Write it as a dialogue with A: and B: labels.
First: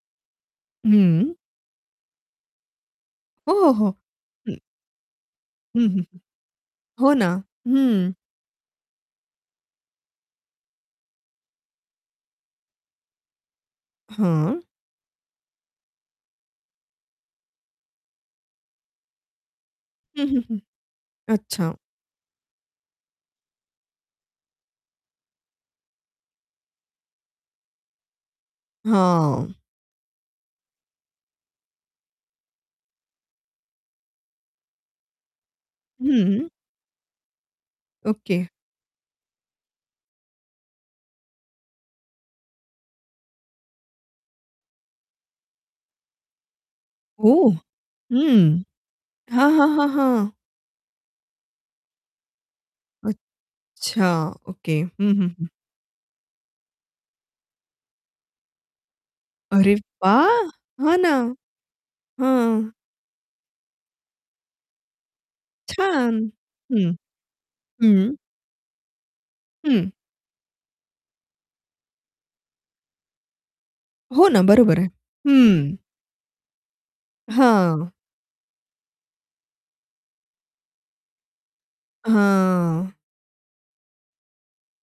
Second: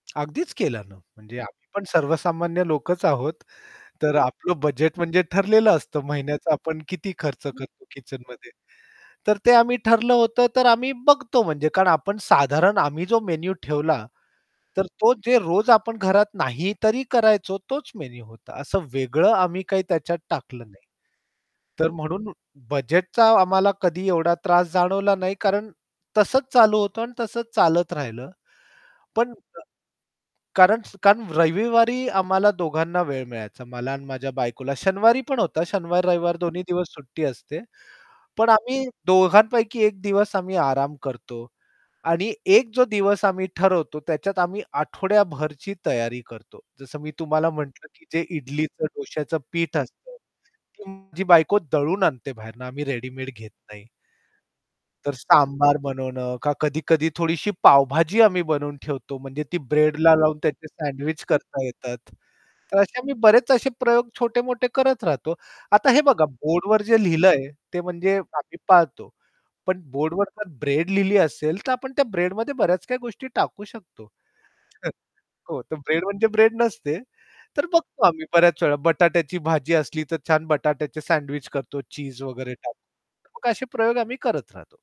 A: अगदीच केला ना.
B: हं.
A: म्हणजे आम्ही पण सर्वसामान्य लोकंच आहोत.
B: हो, हो.
A: तर
B: हं.
A: आपलं बजेट म्हणजे ठरलेलं
B: हं, हं,
A: असतं,
B: हं.
A: महिन्याचा आपण
B: हो
A: किती
B: ना.
A: खर्च करतो
B: हं.
A: किचनमध्ये. तर ते आम्ही ठरलं होतं तर आम्ही बघतो. म्हणजे कारण आपण साधारण आम्ही जो मेनू ठेवला
B: हं.
A: तर तो जे रोज आपण घरात नाही तरी करायचो तोच मेनू होता, असं वेगळं आम्ही काही त्याच्यात
B: हं, हं, हं.
A: टाकलं नाही.
B: अच्छा.
A: तर म्हणून बजेटचा आम्हाला कधी एवढा त्रास जाणवला नाही, कारण तसंच चालू होतं आणि तसचं चालत राहिलं. पण
B: हां.
A: क कारण कारण रविवारी आम्हाला दोघांना वेळ मिळायचा मला आणि माझ्या बायकोला शनिवारी पण होता. शनिवार-रविवार
B: हं.
A: दोन्ही दिवस सुट्टी असते.
B: ओके.
A: पण आम्ही दोघांपैकी एक दिवस आम्ही आराम करतो आणि एक जो दिवस आम्ही ठरवतो, त्याच्यात आम्ही आठवड्याभरची तयारी करतो. जसं मी तुम्हाला
B: ओह!
A: म्हटलं की जे
B: हं.
A: इडलीचं, डोश्याचं
B: हां, हां,
A: पीठ
B: हां,
A: असतं
B: हां.
A: ते माझी बायको दळून आणते बाहेरनं आम्ही रेडीमेड घेत नाही.
B: अच्छा. ओके. हं,
A: तर
B: हं, हं.
A: सांबार बनवणं का कधी-कधी थोडीशी पावभाजी आम्ही बनवून ठेवतो म्हणजे ती
B: अरे
A: ब्रेडला लावून
B: वाह!
A: त्याचे
B: हां ना.
A: सँडविच करता येतात.
B: हं.
A: तर असे आम्ही बरेच असे प्रयोग छोटे-मोठे करत राहतो. आता हे
B: छान.
A: बघा बोर्डवर
B: हं,
A: जे लिहिलंय ते
B: हं.
A: म्हणजे आम्ही पाळतो. पण
B: हं.
A: बोर्डवर जर ब्रेड लिहिली असेल तर आपण त्या ब्रेडमध्ये बऱ्याच काही गोष्टी टाकू शकतो.
B: हो ना. बरोबर आहे.
A: हं. हो,
B: हं.
A: तर ब्रेड म्हणजे ब्रेड नसते. तर
B: हां.
A: बघतो आम्ही बऱ्याच वेळा बटाट्याची भाजी असली तर छान बटाट्याचे सँडविच करतो चीज वगैरे टाकून,
B: हां.
A: मग असे प्रयोग आम्ही करत राहतो.